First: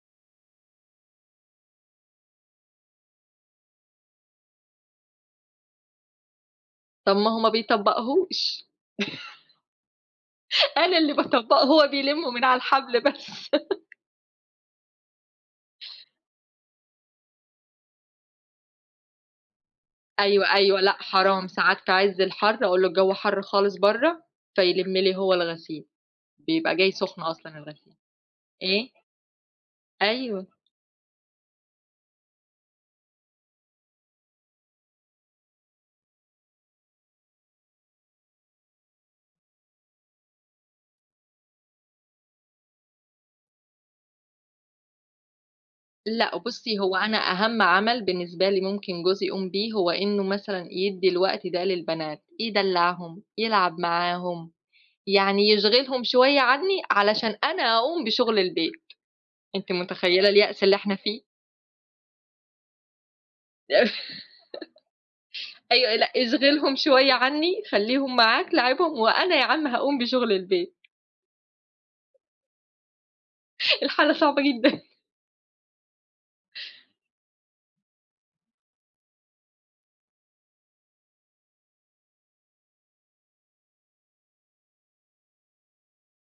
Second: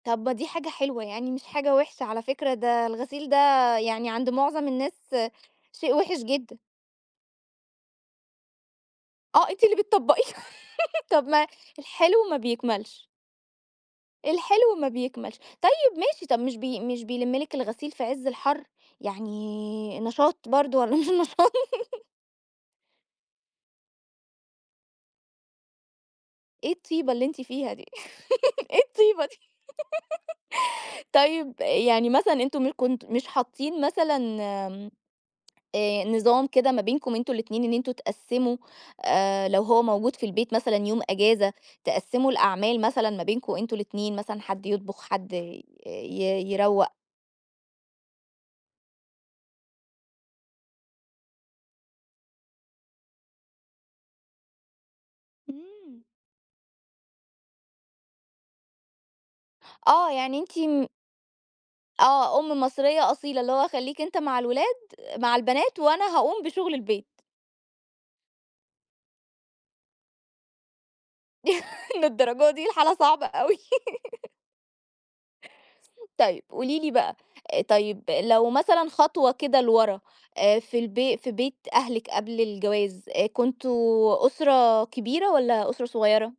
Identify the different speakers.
Speaker 1: طب دي حاجة حلوة، يعني مش حاجة وحشة على فكرة، ده الغسيل ده يعني عند معظم الناس، شيء وحش جدًا.
Speaker 2: طب ما هو ما بيطبّقهوش؟
Speaker 1: آه أنتِ اللي بتطبقيه!
Speaker 2: أنا اللي
Speaker 1: طب ما
Speaker 2: باطبّقه، هو
Speaker 1: الحلو
Speaker 2: بيلمّه
Speaker 1: ما
Speaker 2: من على الحبل
Speaker 1: بيكملش.
Speaker 2: بس.
Speaker 1: الحلو ما بيكملش، طيّب ماشي طب مش بي مش بيلِم لِك الغسيل في عز الحر، يعني نشاط
Speaker 2: أيوه،
Speaker 1: برضو
Speaker 2: أيوه، لأ
Speaker 1: والّا مش
Speaker 2: حرام،
Speaker 1: نشاط؟
Speaker 2: ساعات في عز الحر، أقول له: "الجو حر خالص برّه" فيَلِم لي هو الغسيل،
Speaker 1: إيه
Speaker 2: بيبقى جاي
Speaker 1: الطيبة
Speaker 2: سخن
Speaker 1: اللي أنتِ
Speaker 2: أصلًا
Speaker 1: فيها دي؟
Speaker 2: الغسيل،
Speaker 1: إيه
Speaker 2: إيه؟
Speaker 1: الطيبة دي؟
Speaker 2: أيوه.
Speaker 1: طيب يعني مثلًا أنتم م كنتم مش حاطين مثلًا آمم، آآ، نظام كده ما بينكم أنتم الاتنين، إن أنتم تقسّموا آآ، لو هو موجود في البيت مثلًا يوم أجازة، تقسّموا الأعمال مثلًا ما بينكم أنتم الاتنين مثلًا، حد يطبخ حد ي
Speaker 2: لأ بُصّي
Speaker 1: يروّق؟
Speaker 2: هو أنا أهم عمل بالنسبة لي ممكن جوزي يقوم بيه، هو إنّه مثلًا يدّي الوقت ده للبنات، يدلّعهم، يلعب معاهم، يعني
Speaker 1: امم.
Speaker 2: يشْغِلهم شويّة عنّي علشان أنا أقوم بشغل البيت، أنتِ
Speaker 1: آه
Speaker 2: متخيّلة
Speaker 1: يعني أنتِ
Speaker 2: اليأس اللي
Speaker 1: م
Speaker 2: إحنا فيه؟
Speaker 1: آه أم مصرية أصيلة، اللي هو خلّيك أنت مع الولاد مع البنات،
Speaker 2: أيوه لأ،
Speaker 1: وأنا هاقوم بشغل
Speaker 2: اشْغِلهُم شويّة
Speaker 1: البيت.
Speaker 2: عنّي، خلّيهم معاك لاعبهم، وأنا يا عم هاقوم بشغل البيت.
Speaker 1: للدرجة دي الحالة صعبة أوى؟
Speaker 2: الحالة صعبة جدًا.
Speaker 1: طيب، قولي لي بقى، طيب لو مثلًا خطوة كده لورا، آآ في البي في بيت أهلِك قبل الجواز، كنتم أسرة كبيرة، والّا أسرة صغيّرة؟